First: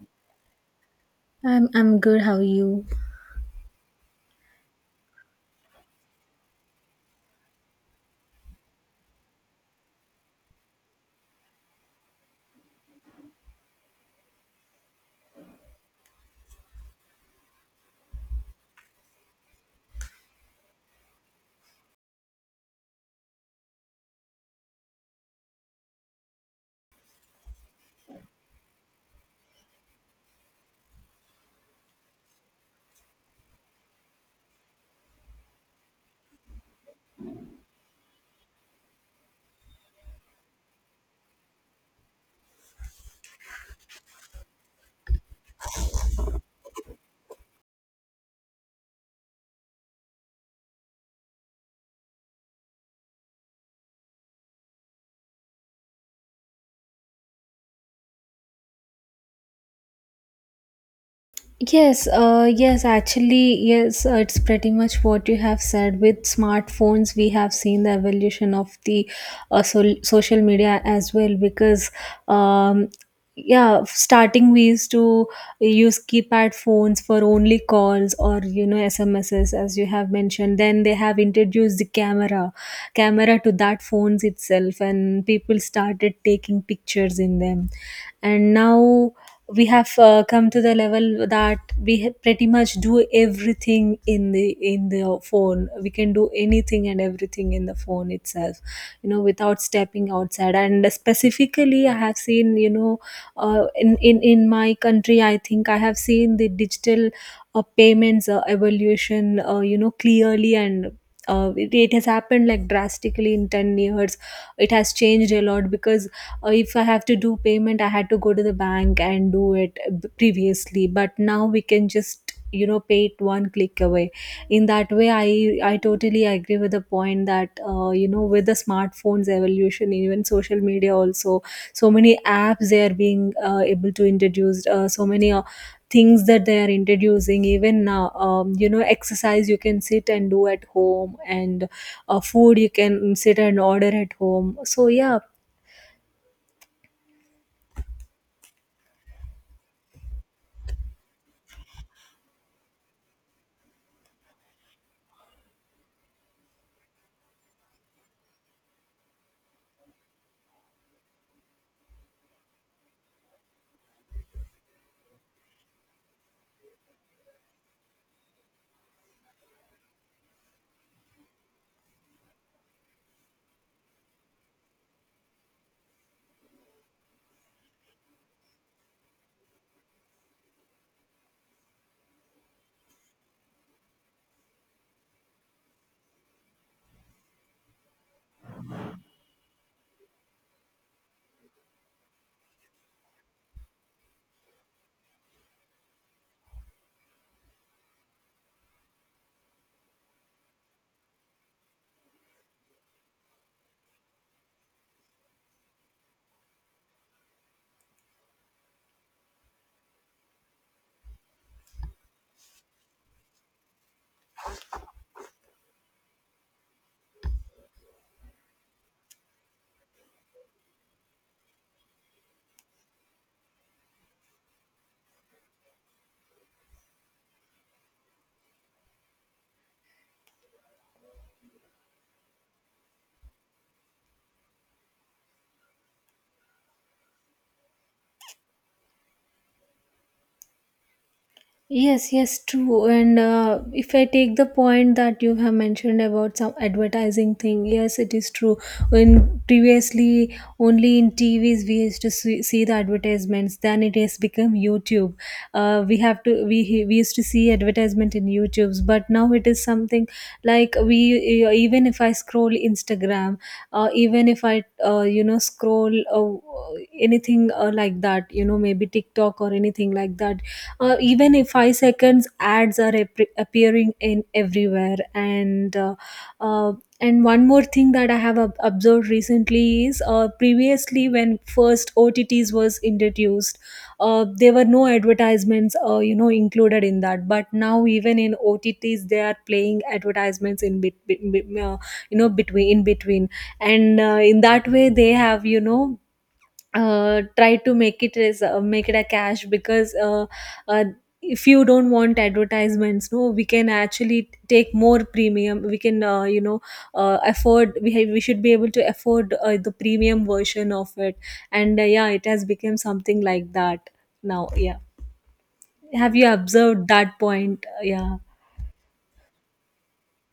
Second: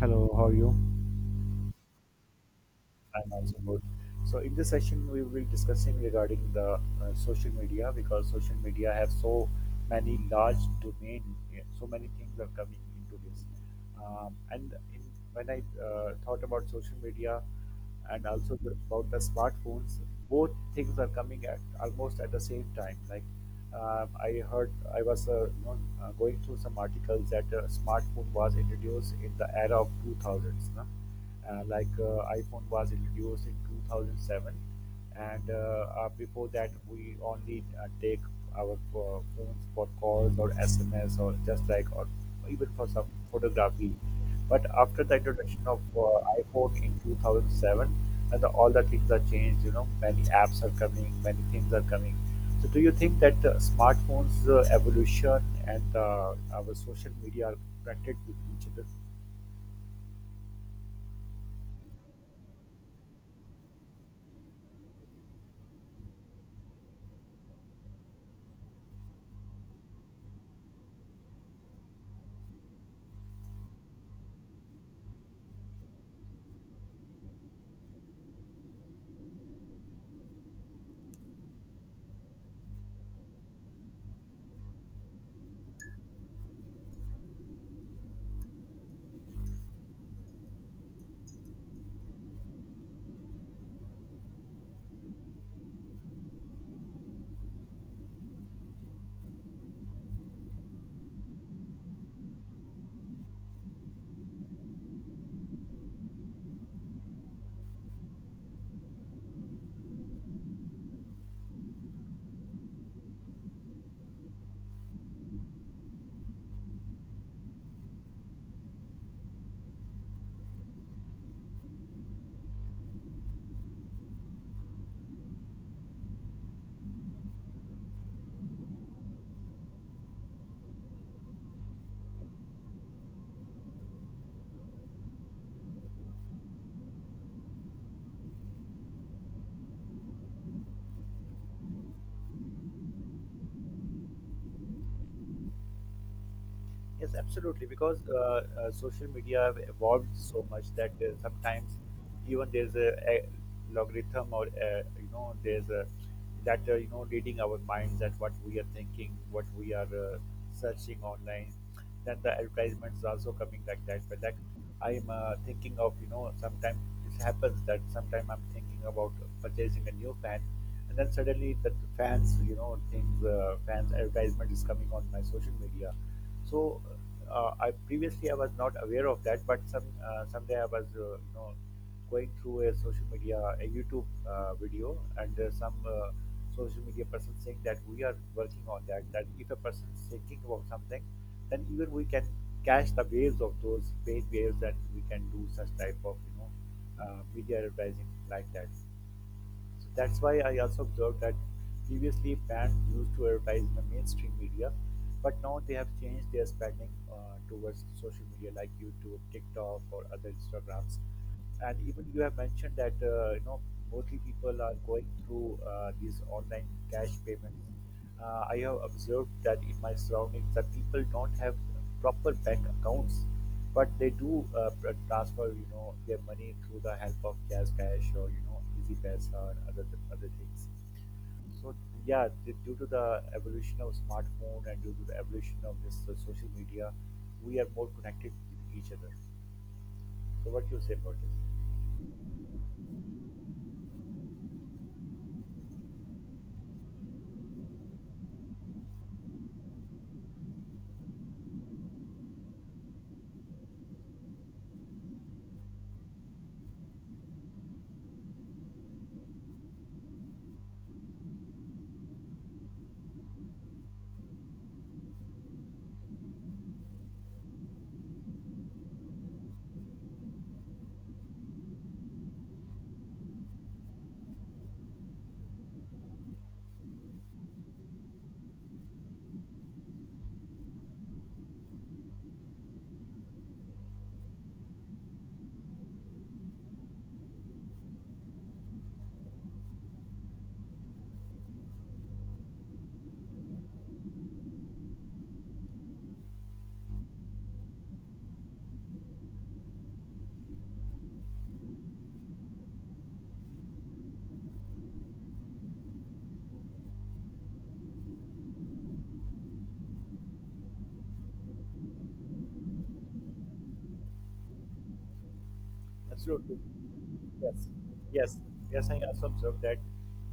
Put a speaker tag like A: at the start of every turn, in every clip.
A: Hello, how are you?
B: I'm good. How are you?
A: I'm also good. So in this session, we will discussing regarding the social media because social media have so many large domain, yeah, so many things are coming into this. And when I thought about social media and also about the smartphones, both things are coming at almost at the same time. Like I heard, I was going through some articles that smartphone was introduced in the era of 2000s. No? Like iPhone was introduced in 2007, and before that we only take our phones for calls or sms or just like or even for some photography, but after the introduction of iphone in 2007, and all the things are changed. Many apps are coming, many things are coming. So do you think that smartphones evolution and our social media are connected with each other?
B: Yes, yes, actually, yes, it's pretty much what you have said. With smartphones, we have seen the evolution of the social media as well because, um, yeah, starting we used to use keypad phones for only calls or you know SMSs, as you have mentioned. Then they have introduced the camera to that phones itself, and people started taking pictures in them, and now we have come to the level that pretty much do everything in the phone. We can do anything and everything in the phone itself, you know, without stepping outside. And specifically, I have seen, you know, in my country, I think I have seen the digital payments evolution, you know, clearly. And it has happened like drastically in 10 years. It has changed a lot because if I have to do payment, I had to go to the bank and do it previously, but now we can just, you know, pay it one click away. In that way, I totally agree with the point that, you know, with the smartphones evolution, even social media also. So many apps, they are being able to introduce so many things that they are introducing even now. You know, exercise you can sit and do at home, and food you can sit and order at home, so yeah.
A: Yes, absolutely. Because social media have evolved so much that sometimes even there's a logarithm, or there's a that reading our minds, that what we are thinking, what we are searching online. Then the advertisements are also coming like that. But like I'm thinking of, sometimes it happens that sometimes I'm thinking about purchasing a new fan, and then suddenly the fans you know things fans advertisement is coming on my social media. So I was not aware of that, but someday I was going through a social media a YouTube video, and some social media person saying that we are working on that. That if a person is thinking about something, then even we can catch the waves of those paid waves, and we can do such type of media advertising like that. So that's why I also observed that previously brands used to advertise in the mainstream media, but now they have changed their spending towards social media like YouTube, TikTok, or other Instagrams. And even you have mentioned that mostly people are going through these online cash payments. I have observed that in my surroundings that people don't have proper bank accounts, but they do transfer, their money through the help of Jazz Cash or Easy Paisa or other things. So yeah, due to the evolution of smartphone and due to the evolution of this social media, we are more connected with each other. So what do you say about this?
B: Yes, yes, true. And if I take the point that you have mentioned about some advertising thing, yes, it is true. When previously only in TVs we used to see, see the advertisements, then it has become YouTube. We we used to see advertisement in YouTube's, but now it is something like we even if I scroll Instagram, even if I, you know, scroll anything like that, you know, maybe TikTok or anything like that, even if 5 seconds ads are appearing in everywhere. And uh, uh, and one more thing that I have observed recently is, previously when first otts was introduced, there were no advertisements, you know, included in that, but now even in otts they are playing advertisements in you know, between, in between. And in that way, they have, you know, try to make it as, make it a cash because, uh, if you don't want advertisements, no, we can actually take more premium. We can, you know, afford, we should be able to afford the premium version of it. And yeah, it has become something like that now, yeah. Have you
A: Absolutely.
B: observed that point?
A: Yes,
B: Yeah.
A: yes, yes. I also observed that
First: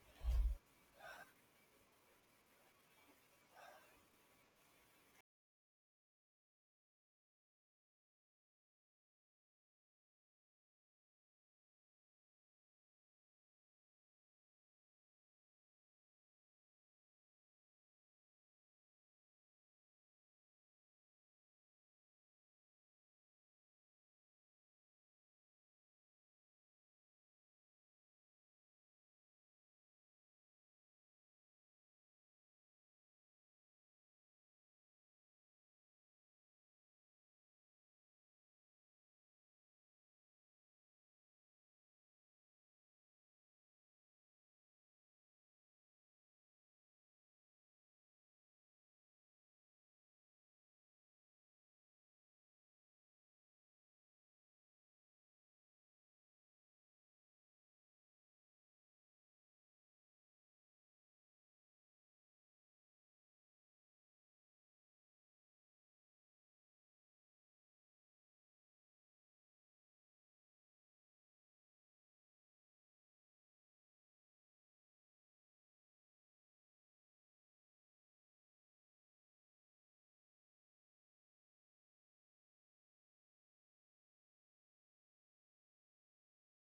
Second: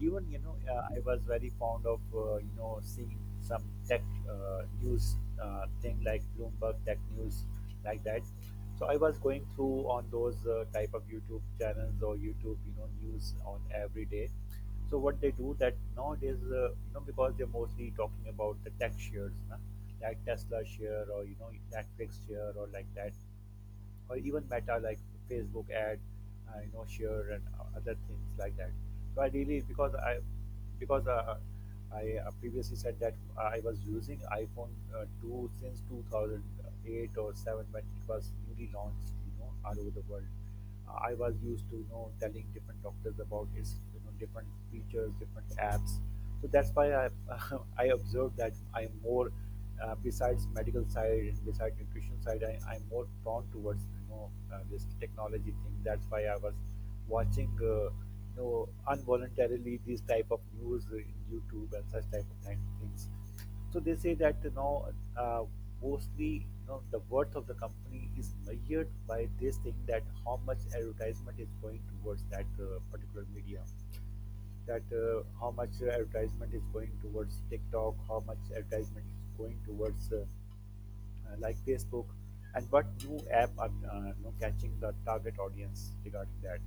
A: even I was very fond of seeing some tech news thing like Bloomberg Tech News, like that. So I was going through on those type of YouTube channels or YouTube news on every day. So what they do that nowadays because they're mostly talking about the tech shares, na? Like Tesla share or Netflix share or like that, or even meta, like facebook ad share and other things like that. So ideally, because I previously said that I was using iphone 2 since 2008 or 7, when it was newly launched, all over the world. I was used to telling different doctors about its different features, different apps. So that's why I I observed that I'm more besides medical side and besides nutrition side, I'm more prone towards this technology thing. That's why I was watching involuntarily these type of news in YouTube and such type of kind of things. So they say that uh, mostly the worth of the company is measured by this thing, that how much advertisement is going towards that particular medium, that how much advertisement is going towards TikTok, how much advertisement is going towards like Facebook, and what new app are catching the target audience regarding that.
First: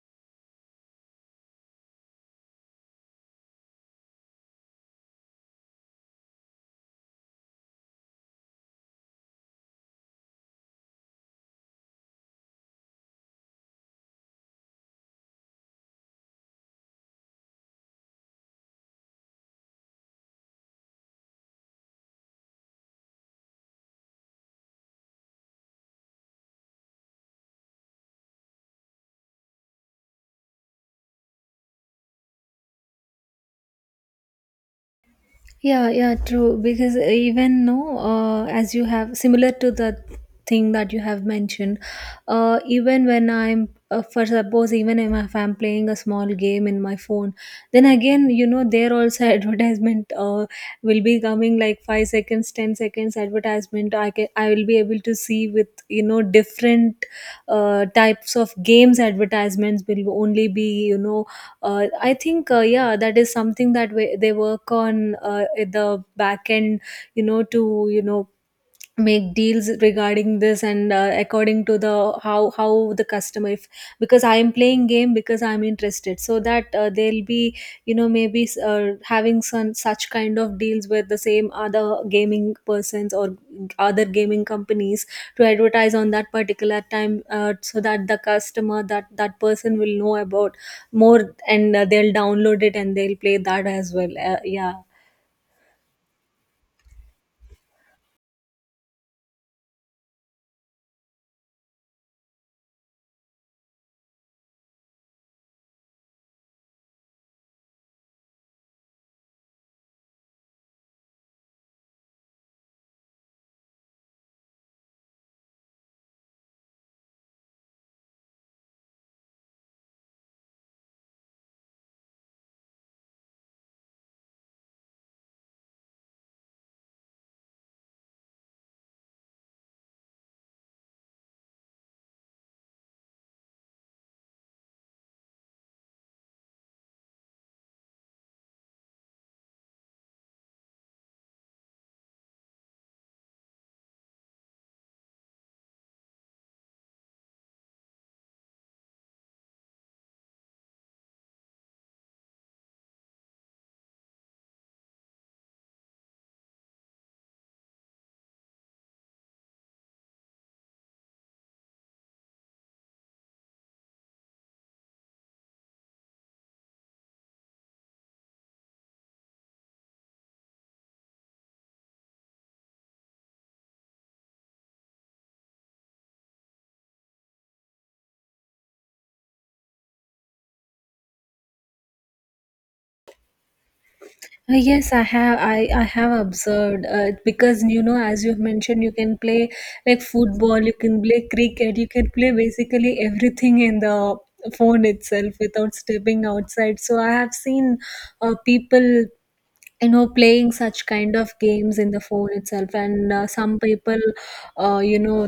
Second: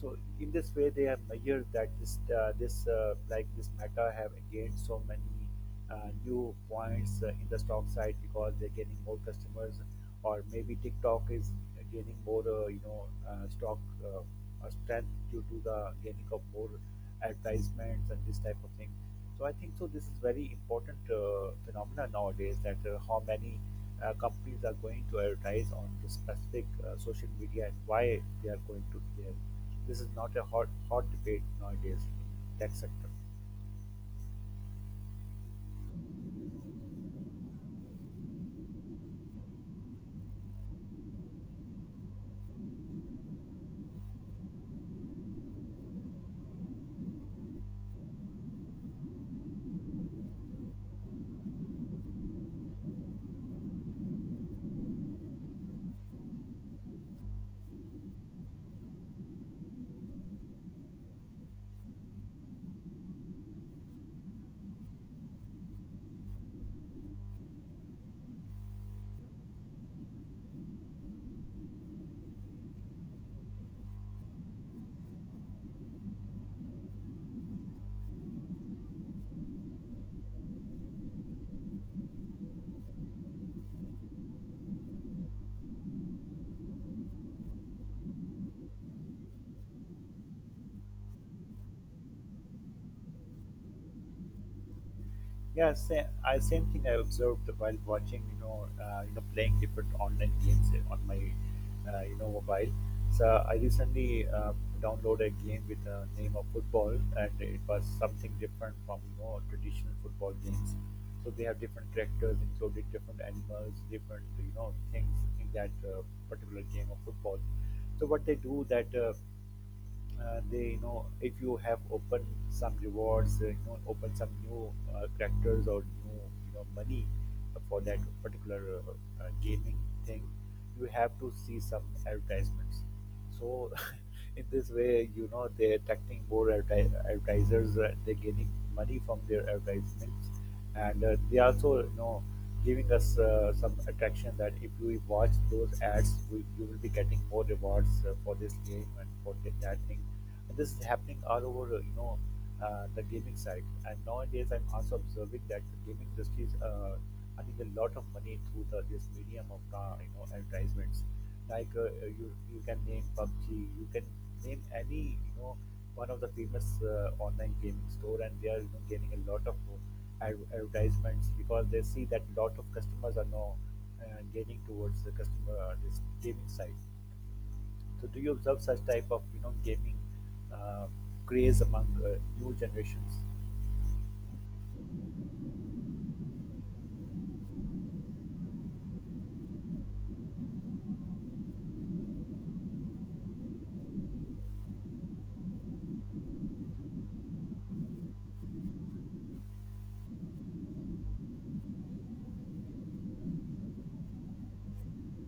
A: So in this way, they have measured that this this Meta have gained so many new points in the stock side because they're getting more customers, or maybe TikTok is gaining more stock uh, strength due to the gaining of more advertisements and this type of thing. So I think so. This is very important phenomenon nowadays, that how many companies are going to advertise on the specific social media and why they are going to there. This is not a hot hot debate nowadays in tech sector.
B: Yeah, yeah, true. Because even no, as you have, similar to the thing that you have mentioned, even when I'm, for suppose, even if I'm playing a small game in my phone, then again, you know, there also advertisement will be coming like 5 seconds, 10 seconds advertisement. I will be able to see with, you know, different types of games advertisements will only be, you know, I think yeah, that is something that they work on at the back end, you know, to, you know, make deals regarding this. And according to the how the customer, if because I am playing game because I'm interested, so that they'll be, you know, maybe having some such kind of deals with the same other gaming persons or other gaming companies to advertise on that particular time, so that the customer, that person will know about more, and they'll download it and they'll play that as well, yeah.
A: Yeah, same, same thing I observed while watching, playing different online games on my, mobile. So I recently downloaded a game with the name of football, and it was something different from traditional football games. So they have different characters, including different animals, different things in that particular game of football. So what they do that they if you have opened some rewards open some new characters or new money for that particular gaming thing, you have to see some advertisements. So in this way they're attracting more advertisers. They're gaining money from their advertisements, and they also giving us some attraction that if we watch those ads, you will be getting more rewards for this game and for that thing. And this is happening all over the gaming side. And nowadays I'm also observing that the gaming industry is earning a lot of money through the this medium of advertisements. Like you can name pubg, you can name any one of the famous online gaming store, and they are, gaining a lot of advertisements because they see that lot of customers are now gaining towards the customer this gaming side. So do you observe such type of gaming uh, craze among new generations?
B: Yes, I have. I have observed, because you know, as you've mentioned, you can play like football, you can play cricket, you can play basically everything in the phone itself without stepping outside. So I have seen people, you know, playing such kind of games in the phone itself. And some people, you know,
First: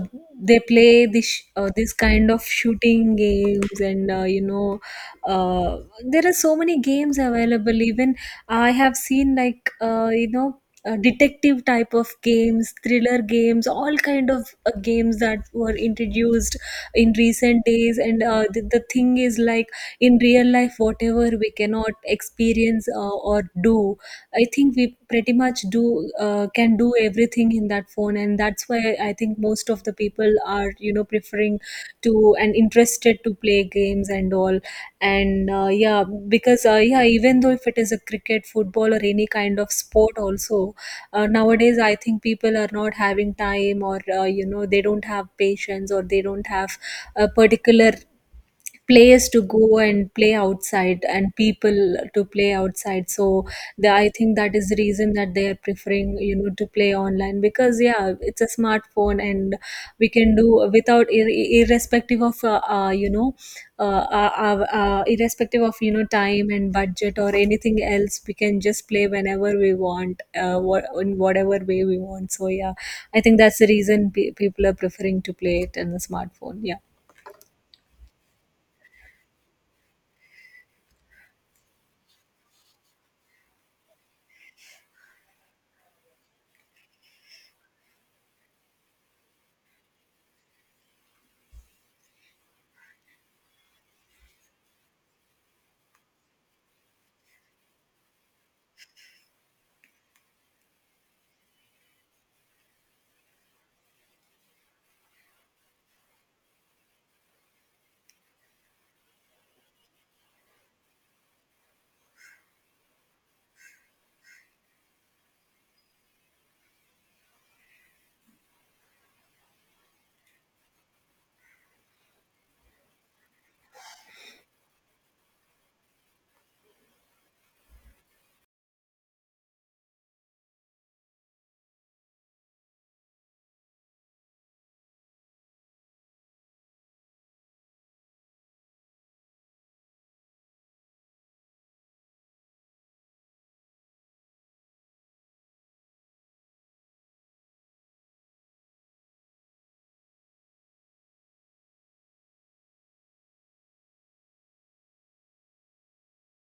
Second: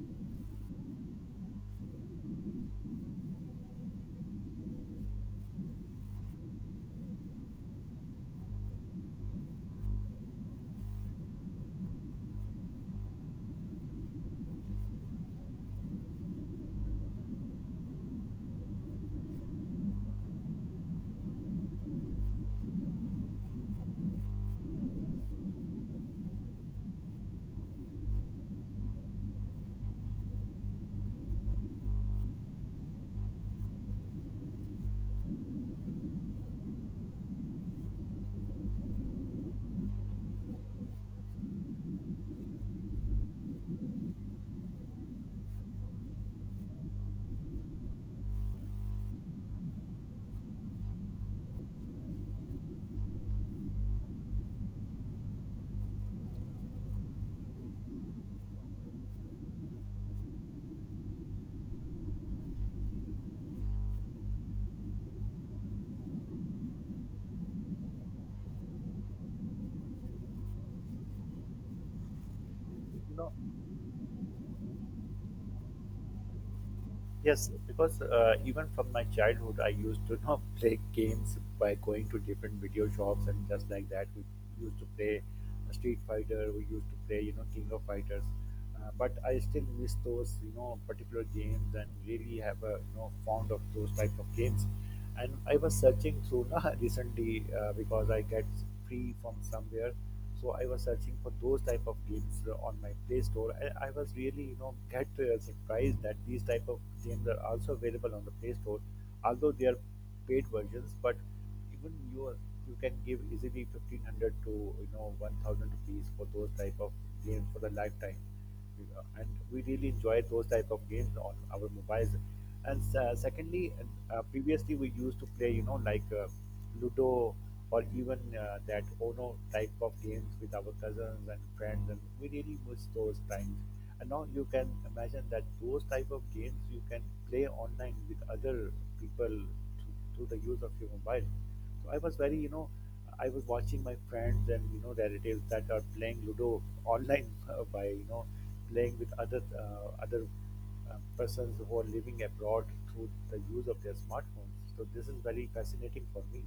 B: they play this kind of shooting games. And you know, uh, there are so many games available. Even I have seen like, you know, detective type of games, thriller games, all kind of games that were introduced in recent days. And the thing is like, in real life whatever we cannot experience, or do, I think we pretty much do can do everything in that phone. And that's why I think most of the people are, you know, preferring to and interested to play games and all. And yeah, because yeah, even though if it is a cricket, football, or any kind of sport also, nowadays I think people are not having time, or, you know, they don't have patience, or they don't have a particular place to go and play outside and people to play outside. So I think that is the reason that they are preferring, you know, to play online because yeah, it's a smartphone, and we can do without irrespective of, you know, uh, uh, irrespective of, you know, time and budget or anything else. We can just play whenever we want, in whatever way we want, so yeah,
A: You
B: I
A: know,
B: think that's the reason people are preferring to play it in the smartphone, yeah.
A: yes, because even from my childhood, I used to you know play games by going to different video shops and just like that. We used to play Street Fighter. We used to play King of Fighters. But I still miss those, particular games, and really have a fond of those type of games. And I was searching through na recently because I get free from somewhere. So I was searching for those type of games on my play store. I was really get surprised that these type of games are also available on the play store, although they are paid versions. But even you can give easily 1500 to 1000 rupees for those type of games for the lifetime, and we really enjoy those type of games on our mobiles. And secondly, previously we used to play like ludo, or even that ono type of games with our cousins and friends, and we really miss those times. And now you can imagine that those type of games you can play online with other people through, through the use of your mobile. So I was watching my friends and relatives that are playing Ludo online by playing with other persons who are living abroad through the use of their smartphones. So this is very fascinating for me.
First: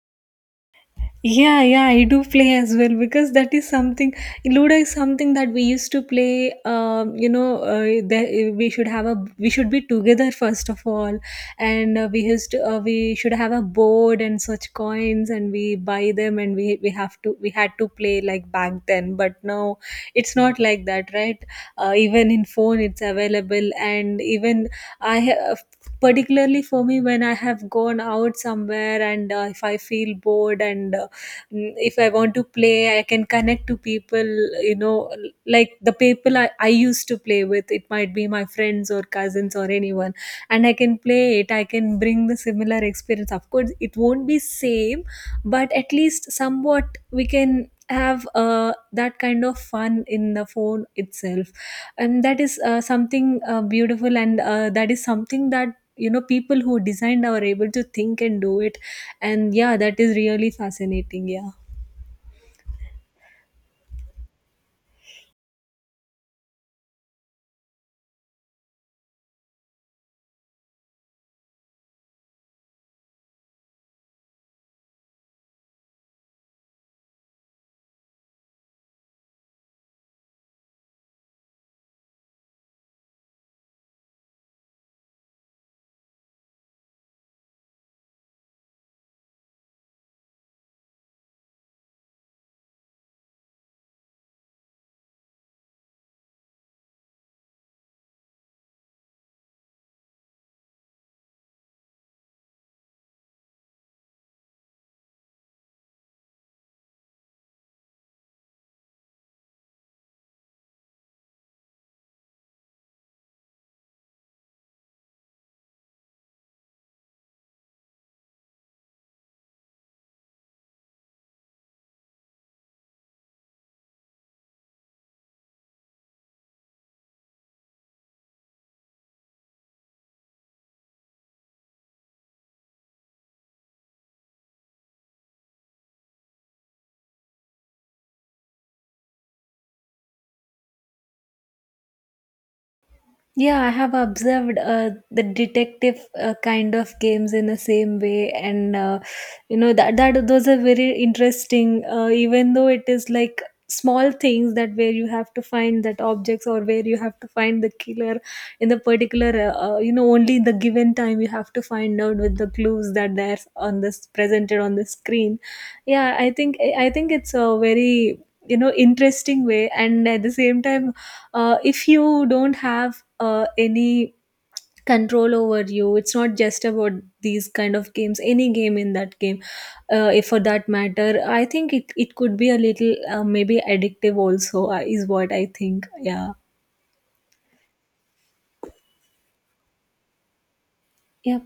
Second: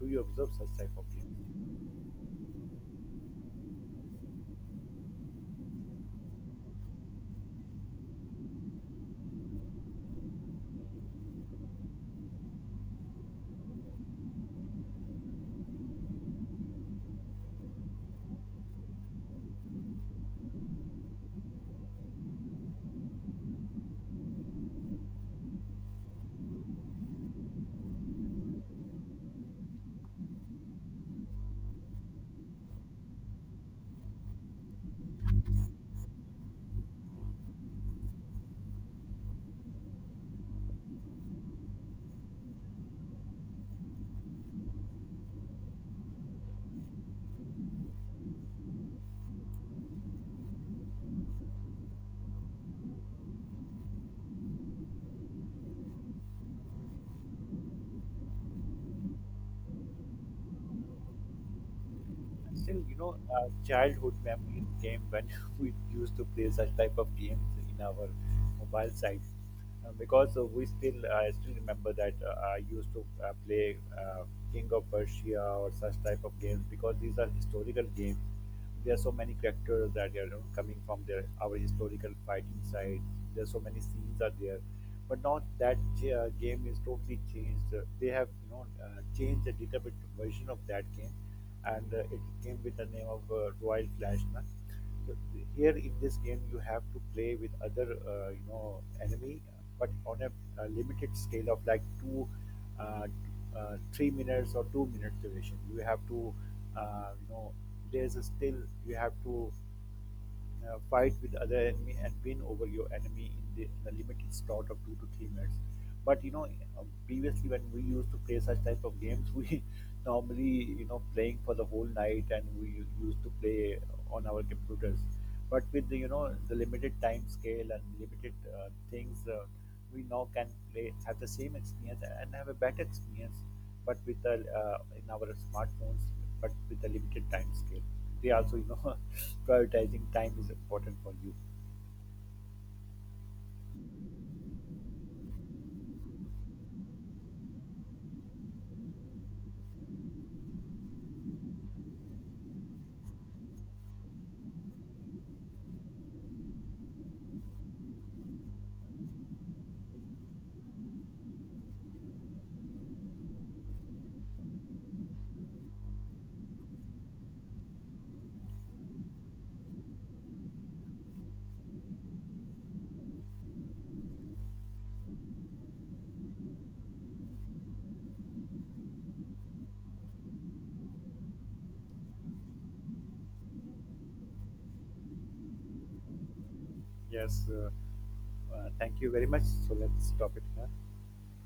A: Do you observe such type of games?
B: Yeah, yeah, I do play as well, because that is something. Ludo is something that we used to play. You know, there, we should be together first of all, and we should have a board and such coins, and we buy them, and we had to play like back then. But now it's not like that, right? Even in phone, it's available. And even I have, particularly for me, when I have gone out somewhere, and if I feel bored, and if I want to play, I can connect to people, you know, like the people I used to play with. It might be my friends or cousins or anyone, and I can play it. I can bring the similar experience. Of course, it won't be same, but at least somewhat we can have that kind of fun in the phone itself. And that is something beautiful. And that is something that, you know, people who designed are able to think and do it. And yeah, that is really fascinating, yeah.
A: Still, you know, childhood memories came when we used to play such type of games in our mobile sites. Because I still remember that I used to play King of Persia or such type of games, because these are historical games. There are so many characters that are, you know, coming from their our historical fighting side. There are so many scenes are there, but now that game is totally changed. They have changed a little bit version of that game, and it came with the name of Royal Clashman. So here in this game, you have to play with other, you know, enemy, but on a limited scale of like two, uh, 3 minutes, or 2 minute duration. You have to, uh, you know, there's a still you have to fight with other enemy, and win over your enemy in the limited slot of 2 to 3 minutes. But previously when we used to play such type of games, we normally playing for the whole night, and we used to play on our computers. But with the you know the limited time scale and limited things, we now can play have the same experience and have a better experience, but with the in our smartphones, but with a limited time scale. They also, you know, prioritizing time is important for you.
B: Yeah, I have observed the detective kind of games in the same way. And you know that those are very interesting. Even though it is like small things that where you have to find that objects, or where you have to find the killer in the particular, you know, only in the given time you have to find out with the clues that there's on this presented on the screen. Yeah, I think, I think it's a very, you know, interesting way. And at the same time, if you don't have any control over you, it's not just about these kind of games, any game in that game, if for that matter, I think it could be a little, maybe addictive also, is what I think, yeah.
A: Yes, thank you very much. So let's stop it here.
B: Yep.